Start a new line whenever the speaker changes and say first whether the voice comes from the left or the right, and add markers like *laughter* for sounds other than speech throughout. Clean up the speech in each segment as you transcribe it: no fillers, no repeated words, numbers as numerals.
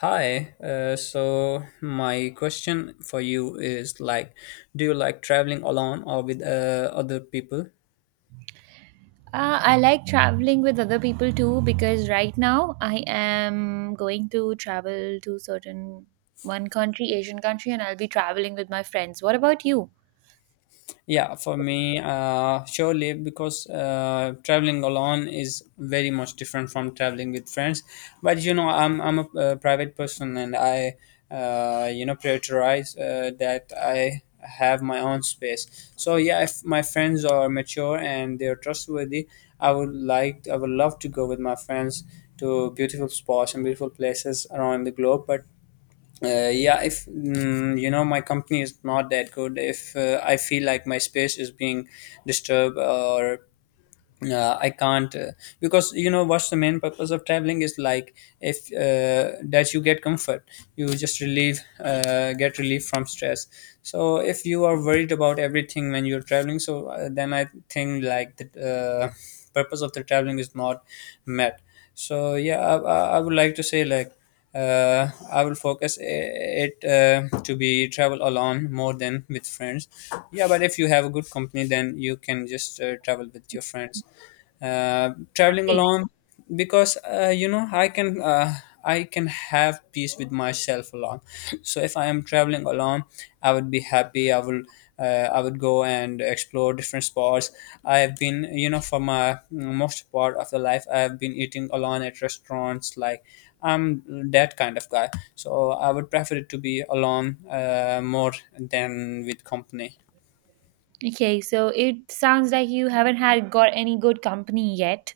left: Hi, so my question for you is like, do you like traveling alone or with other people?
right: I like traveling with other people too because right now I am going to travel to certain one country, Asian country, and I'll be traveling with my friends. What about you?
left: Yeah, for me, surely because traveling alone is very much different from traveling with friends. But I'm a private person, and I prioritize that I have my own space. So yeah, if my friends are mature and they're trustworthy, I would love to go with my friends to beautiful spots and beautiful places around the globe. But yeah, if my company is not that good, if I feel like my space is being disturbed or I can't, because you know what's the main purpose of traveling is like if that you get comfort, you just relieve, get relief from stress. So if you are worried about everything when you're traveling, so then I think like the purpose of the traveling is not met. So yeah, I would like to say like I will focus it to be travel alone more than with friends. Yeah, but if you have a good company, then you can just travel with your friends traveling
right: Exactly.
left: alone because I can have peace with myself alone. *sniffs* So if I am traveling alone, I would be happy. I would go and explore different spots. I have been you know For my most part of the life, I have been eating alone at restaurants like I'm that kind of guy. So I would prefer to be alone more than with company.
right: Okay, so it sounds like you haven't had got any good company yet,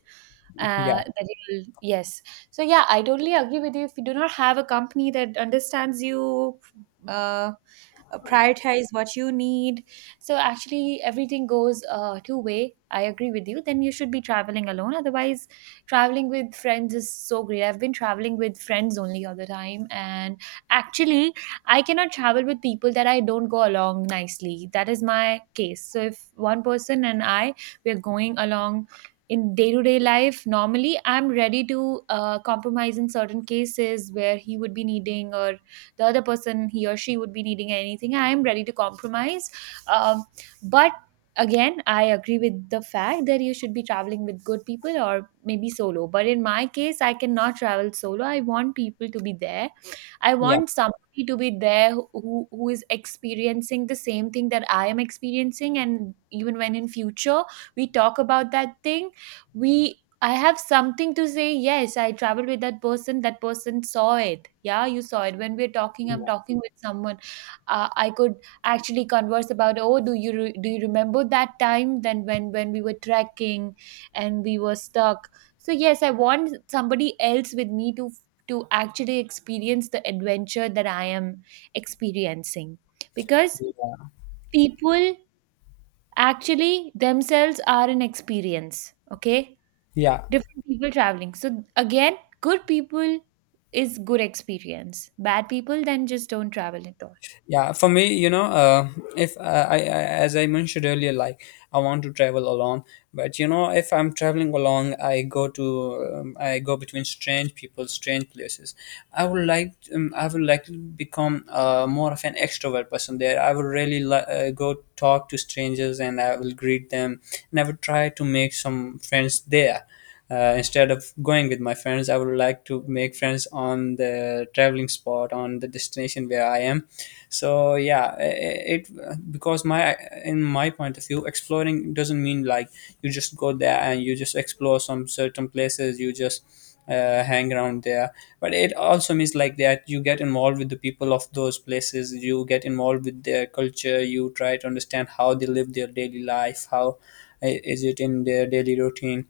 left: Yeah,
right: that you'll, yes. So yeah, I totally agree with you. If you do not have a company that understands you, uh, prioritize what you need, so actually everything goes two way. I agree with you, then you should be traveling alone. Otherwise, traveling with friends is so great. I've been traveling with friends only all the time, and actually I cannot travel with people that I don't go along nicely. That is my case. So if one person and I, we're going along in day-to-day life normally, I'm ready to compromise in certain cases where he would be needing, or the other person, he or she, would be needing anything, I am ready to compromise. um, but again, I agree with the fact that you should be traveling with good people or maybe solo, but in my case I cannot travel solo. I want people to be there. I
left: yeah,
right: want somebody to be there who who is experiencing the same thing that I am experiencing. And even when in future we talk about that thing, we— I have something to say. Yes, I traveled with that person. That person saw it. Yeah, you saw it. When we're talking, I'm
left: yeah,
right: talking with someone. I could actually converse about. Oh, do you remember that time? Then when we were trekking, and we were stuck. So yes, I want somebody else with me to actually experience the adventure that I am experiencing, because people actually themselves are an experience. Okay,
left: yeah.
right: different people traveling. So again, good people is good experience. Bad people, then just don't travel at all.
left: Yeah, for me, if as I mentioned earlier, like I want to travel alone. But if I'm traveling alone, I go between strange people, strange places. I would like to become more of an extrovert person there. I would really go talk to strangers, and I will greet them, and I would try to make some friends there, instead of going with my friends. I would like to make friends on the traveling spot, on the destination where I am. So yeah, it, because my in my point of view, exploring doesn't mean like you just go there and you just explore some certain places. You just hang around there, but it also means like that you get involved with the people of those places. You get involved with their culture. You try to understand how they live their daily life, how is it in their daily routine.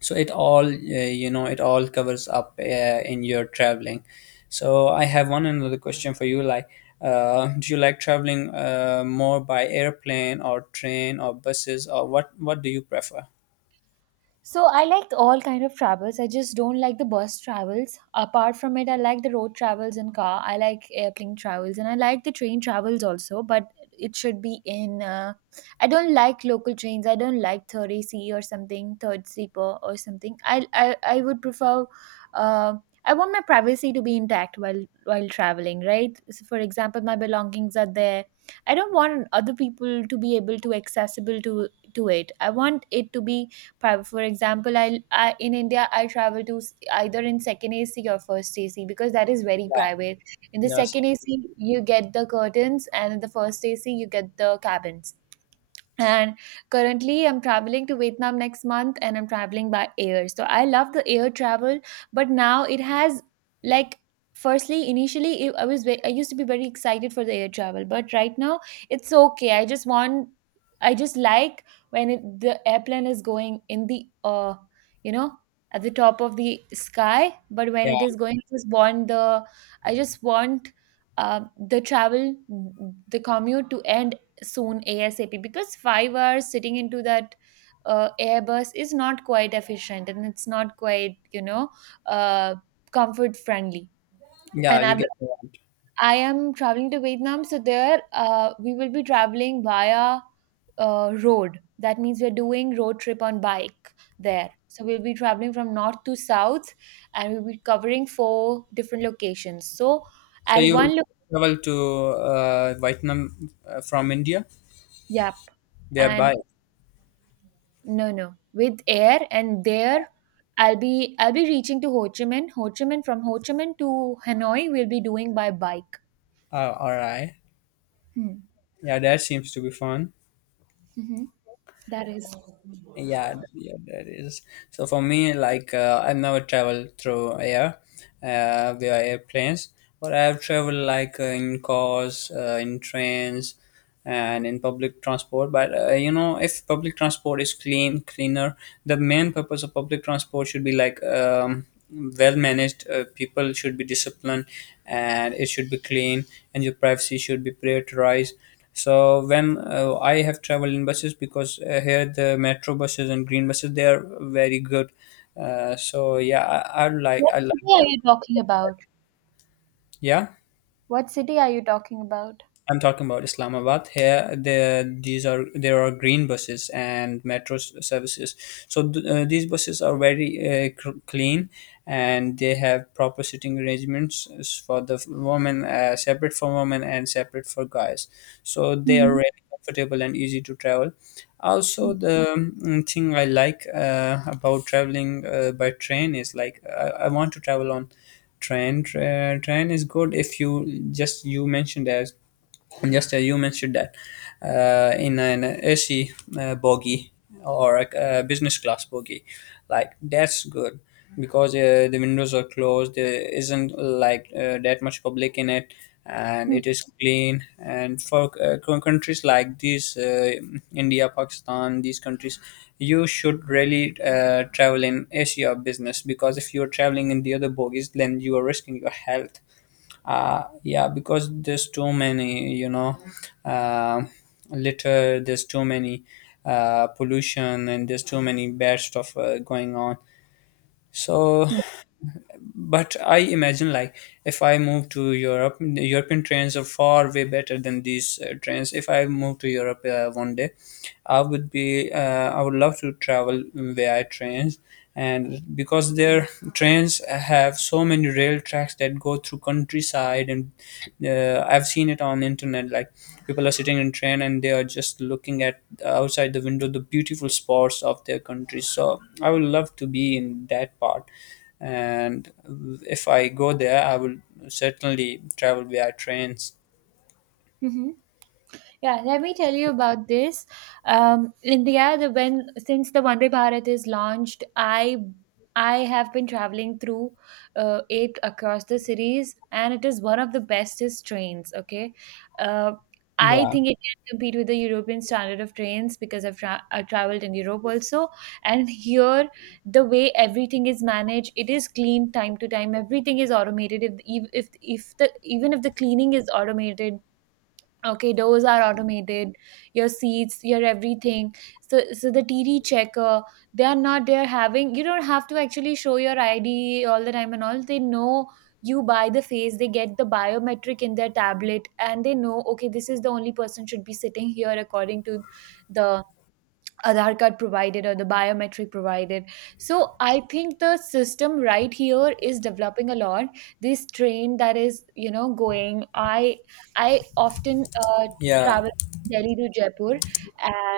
left: So it all covers up in your traveling. So I have one another question for you, like do you like traveling more by airplane or train or buses, or what do you prefer?
right: So I like all kind of travels. I just don't like the bus travels. Apart from it, I like the road travels in car. I like airplane travels and I like the train travels also. But it should be in. I don't like local trains. I don't like third AC or something, third sleeper or something. I would prefer. Uh, I want my privacy to be intact while traveling. Right. So for example, my belongings are there. I don't want other people to be able to accessible to it. I want it to be— For example, I in India I travel to either in second AC or first AC because that is very
left: Yeah.
right: private. In the
left: Yeah.
right: second
left: So,
right: AC you get the curtains, and in the first AC you get the cabins. And currently, I'm traveling to Vietnam next month and I'm traveling by air. So I love the air travel, but now it has, like, firstly initially I was I used to be very excited for the air travel, but right now it's okay. I just want— I just like when the airplane is going in the you know at the top of the sky. But when it is
left: yeah,
right: going, I just want the— I just want the travel, the commute, to end soon, ASAP, because 5 hours sitting into that Airbus is not quite efficient, and it's not quite, you know, uh, comfort friendly.
left: yeah,
right: And
left: you get the one.
right: I am traveling to Vietnam, so there we will be traveling via road. That means we're doing road trip on bike there. So we'll be traveling from north to south, and we'll be covering four different locations. So
left: So
right: at
left: you
right: one,
left: travel to Vietnam from India,
right: yep, and
left: thereby.
right: no, no. With air, and there I'll be— I'll be reaching to Ho Chi Minh. From Ho Chi Minh to Hanoi we'll be doing by bike.
left: All right.
right: Hmm.
left: Yeah, that seems to be fun.
right: Mm-hmm. That is.
left: Yeah, yeah, that is. So for me, like I've never traveled through air, via airplanes, but I've traveled like in cars, in trains, and in public transport. But if public transport is clean, cleaner, the main purpose of public transport should be like well managed. People should be disciplined, and it should be clean, and your privacy should be prioritized. So when I have traveled in buses, because here the metro buses and green buses, they are very good. So yeah, I, I like
right: What
left: I
right: city
left: like
right: are
left: them.
right: you talking about?
left: Yeah.
right: What city are you talking about?
left: I'm talking about Islamabad. Here, there are green buses and metro services. So these buses are very clean, and they have proper sitting arrangements for the women, separate for women and separate for guys. So they are
right: Mm-hmm.
left: really comfortable and easy to travel. Also, the thing I like about traveling by train is like I want to travel on train. Train is good if you just you mentioned as and just as you mentioned that in an AC bogie or a business class bogie, like that's good because the windows are closed. There isn't like that much public in it, and
right: Mm-hmm.
left: it is clean. And for countries like these, India, Pakistan, these countries, you should really travel in AC or business because if you are traveling in the other bogies, then you are risking your health. Yeah, because there's too many, uh, litter, there's too many pollution, and there's too many bad stuff going on. So, but I imagine like, if I move to Europe, the European trains are far way better than these trains. If I move to Europe one day, I would be uh, I would love to travel via trains, and because their trains have so many rail tracks that go through countryside, and I've seen it on internet. Like, people are sitting in train and they are just looking at outside the window, the beautiful spots of their country. So I would love to be in that part, and if I go there, I will certainly travel via trains.
right: Mm-hmm. Yeah, let me tell you about this. India, the when since the Vande Bharat is launched, I have been traveling through it across the cities, and it is one of the bestest trains. Okay, uh, I
left: Yeah.
right: think it can compete with the European standard of trains, because I've, I traveled in Europe also, and here the way everything is managed, it is clean time to time. Everything is automated. If if the even if the cleaning is automated. Okay, doors are automated, your seats, your everything. So the TD checker, they are not there having— you don't have to actually show your ID all the time and all. They know you by the face, they get the biometric in their tablet, and they know, okay, this is the only person should be sitting here according to the Aadhaar card provided or the biometric provided. So I think the system right here is developing a lot. This train that is, you know, going. I often
left: Yeah,
right: travel Delhi to Jaipur,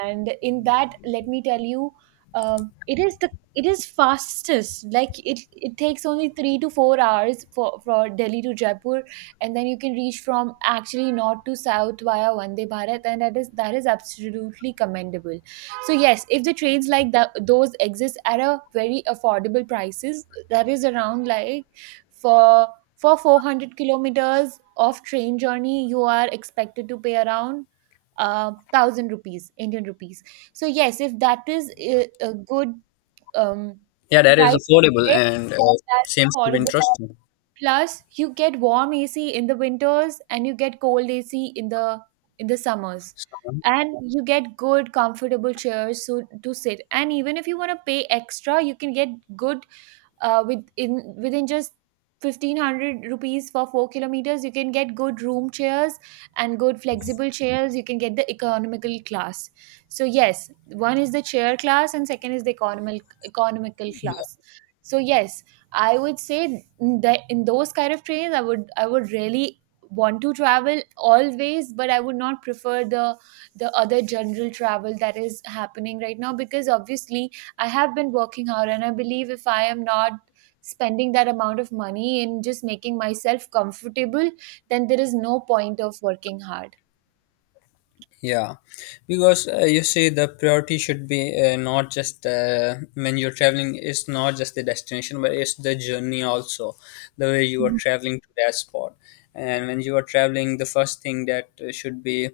right: and in that, let me tell you, um, it is the it is fastest. Like it takes only 3 to 4 hours for Delhi to Jaipur, and then you can reach from actually north to south via Vande Bharat, and that is absolutely commendable. So yes, if the trades like that those exist at a very affordable prices, that is around like for for 400 kilometers of train journey, you are expected to pay around thousand rupees, Indian rupees. So yes, if that is a good um,
left: yeah, that is
right: price,
left: affordable and
right: that is
left: seems to be
right: affordable.
left: interesting.
right: Plus, you get warm AC in the winters and you get cold AC in the summers.
left: So,
right: And you get good comfortable chairs so, to sit. And even if you want to pay extra, you can get good within just 1500 rupees for 4 kilometers you can get good room chairs and good flexible chairs. You can get the economical class. So yes, one is the chair class and second is the economical, economical class. So yes, I would say that in those kind of trains I would— I would really want to travel always. But I would not prefer the— the other general travel that is happening right now, because obviously I have been working hard, and I believe if I am not spending that amount of money in just making myself comfortable, then there is no point of working hard.
left: yeah, because you see the priority should be not just when you're traveling. It's not just the destination, but it's the journey also, the way you are
right: Mhm.
left: traveling to that spot. And when you are traveling, the first thing that should be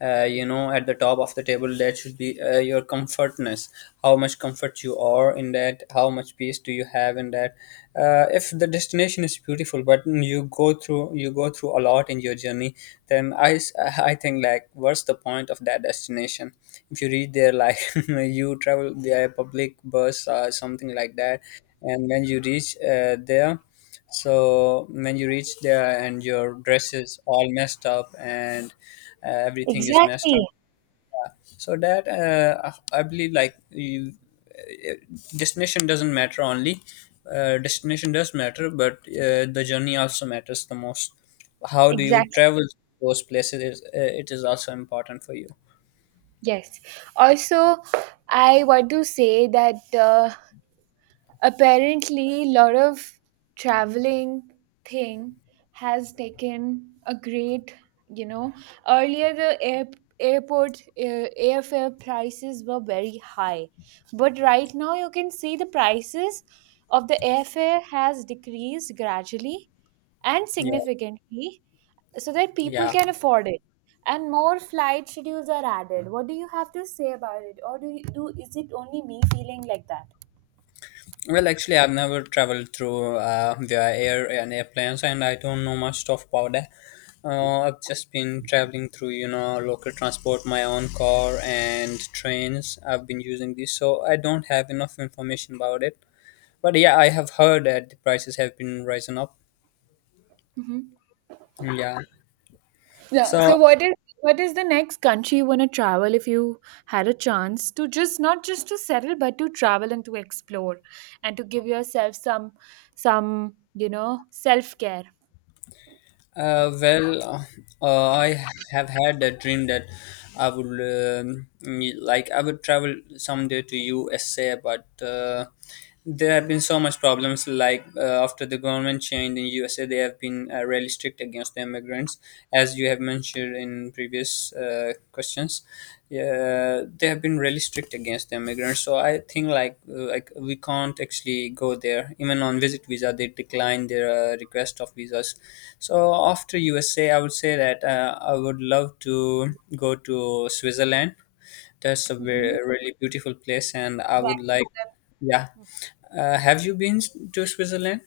left: at the top of the table, that should be your comfortness, how much comfort you are in that, how much peace do you have in that. If the destination is beautiful, but you go through a lot in your journey, then I think like what's the point of that destination if you reach there like *laughs* you travel via public bus or something like that. And when you reach there, so when you reach there and your dress is all messed up, and everything is messed
right: Exactly.
left: up, so that I believe like, you, uh, destination doesn't matter only. Destination does matter, but the journey also matters the most. How do you
right: Exactly.
left: travel those places? It is also important for you.
right: Yes. Also, I want to say that apparently a lot of traveling thing has taken a great, you know, earlier airport airfare prices were very high, but right now you can see the prices of the airfare has decreased gradually and
left: Yeah,
right: significantly, so that people
left: yeah.
right: can afford it, and more flight schedules are added. What do you have to say about it, or do you do— is it only me feeling like that?
left: Well, actually, I've never traveled through via air and airplanes, and I don't know much stuff about that. I've just been traveling through, local transport, my own car and trains. I've been using this, so I don't have enough information about it. But yeah, I have heard that the prices have been rising up.
right: Hmm.
left: Yeah.
right: Yeah.
left: So,
right: So what is— what is the next country you want to travel, if you had a chance to just not just to settle but to travel and to explore and to give yourself some— some, you know, self-care.
left: uh, well, uh, I have had a dream that I would like I would travel someday to USA, but. There have been so much problems. Like after the government changed in USA, they have been really strict against the immigrants, as you have mentioned in previous questions. Yeah, they have been really strict against the immigrants. So I think like we can't actually go there. Even on visit visa, they declined their request of visas. So after USA, I would say that I would love to go to Switzerland. That's a very,
right: Mhm.
left: really beautiful place, and I would
right: Exactly.
left: like. Yeah, have you been to Switzerland?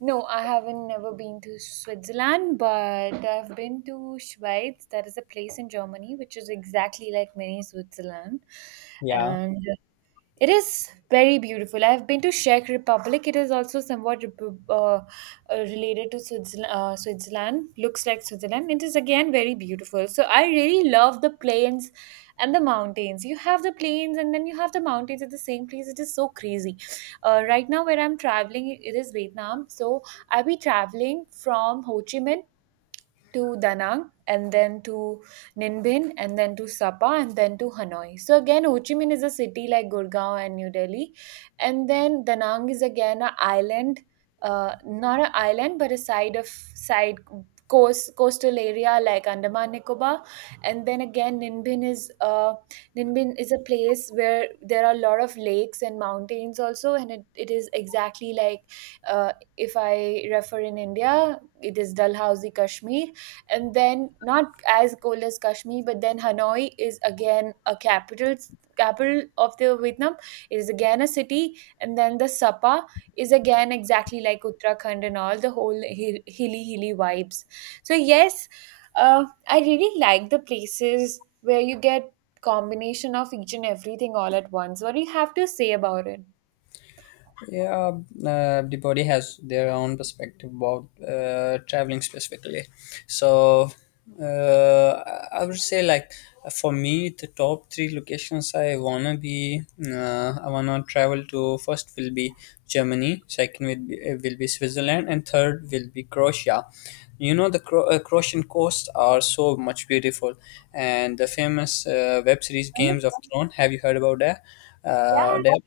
right: No, I haven't never been to Switzerland, but I've been to Schweiz. That is a place in Germany which is exactly like mini Switzerland.
left: Yeah.
right: And it is very beautiful. I've been to Czech Republic. It is also somewhat related to Switzerland, Looks like Switzerland. It is again very beautiful. So I really love the plains and the mountains. You have the plains and then you have the mountains at the same place. It is so crazy. Right now, where I'm traveling, it is Vietnam. So I'll be traveling from Ho Chi Minh to Danang and then to Ninbin and then to Sapa and then to Hanoi. So again, Ho Chi Minh is a city like Gurgaon and New Delhi, and then Danang is again an island, not an island but a side of side coast coastal area like Andaman Nicobar, and then again Ninbin is a place where there are a lot of lakes and mountains also, and it is exactly like uh, if I refer in India, it is Dalhousie, Kashmir, and then not as cold as Kashmir. But then Hanoi is again a capital of the Vietnam. It is again a city, and then the Sapa is again exactly like Uttarakhand and all the whole hilly vibes. So yes, I really like the places where you get combination of each and everything all at once. What do you have to say about it?
left: Yeah, everybody has their own perspective about traveling specifically. So, I would say like, for me, the top three locations I wanna travel to. First will be Germany, second will be Switzerland, and third will be Croatia. You know the Croatian coasts are so much beautiful, and the famous web series Games of Thrones. Have you heard about that? That?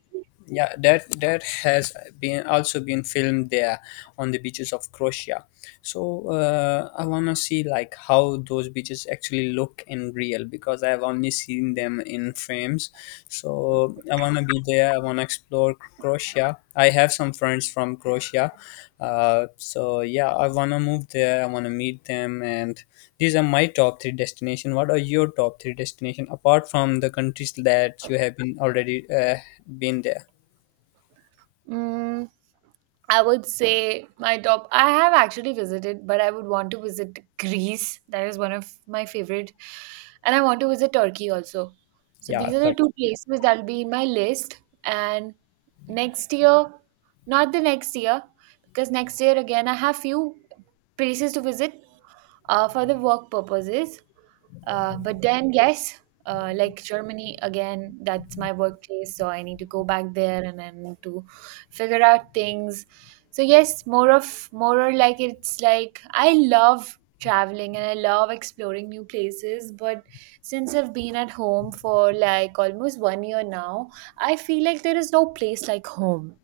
left: Yeah, that has been also been filmed there on the beaches of Croatia. So I wanna see like how those beaches actually look in real, because I've only seen them in frames. So I wanna be there. I wanna explore Croatia. I have some friends from Croatia. Uh, so yeah, I want to move there. I want to meet them. And these are my top three destination. What are your top three destination apart from the countries that you have been already been there?
right: Mm. I would say my top. I have actually visited, but I would want to visit Greece. That is one of my favorite, and I want to visit Turkey also. So these
left: Yeah.
right: are the two places that'll be in my list. And next year— not the next year, because next year again I have few places to visit for the work purposes. But then, yes, like Germany again, that's my workplace, so I need to go back there and I need to figure out things. So yes, more of more or like it's like I love traveling and I love exploring new places, but since I've been at home for like almost one year now, I feel like there is no place like home.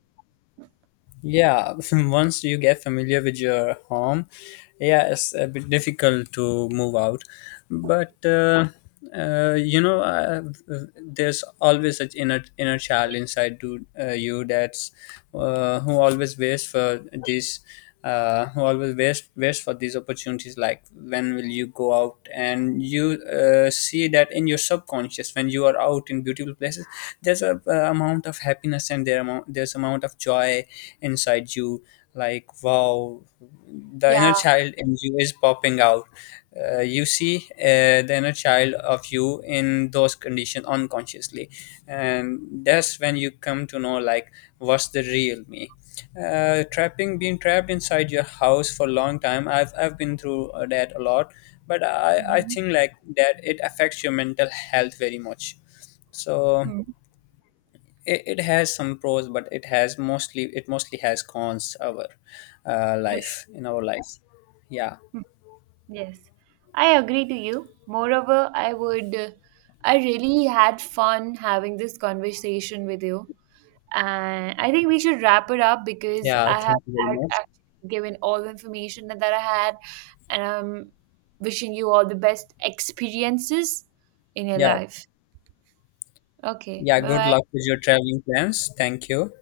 left: Yeah, *laughs* once you get familiar with your home, yeah, it's a bit difficult to move out. But uh, you know, uh, there's always such inner child inside to you. That's who always waits for this, who always waits for these opportunities, like when will you go out. And you see that in your subconscious, when you are out in beautiful places, there's a amount of happiness, and there's amount of joy inside you, like wow, the inner
right: Yeah.
left: child in you is popping out. You see the inner child of you in those conditions unconsciously, and that's when you come to know like what's the real me. Trapping Being trapped inside your house for a long time, I've been through that a lot. But I
right: Mhm.
left: think like that it affects your mental health very much. So
right: Hmm.
left: it has some pros, but it mostly has cons, our
right: Correct.
left: life in our life. Yeah.
right: Yes, I agree to you. Moreover, I would, I really had fun having this conversation with you. And I think we should wrap it up because
left: Yeah,
right: I have
left: thank you very
right: had
left: much.
right: actually given all the information that I had, and I'm wishing you all the best experiences in your
left: Yeah.
right: life. Okay,
left: Yeah,
right: bye
left: good luck
right: bye.
left: with your traveling plans. Thank you.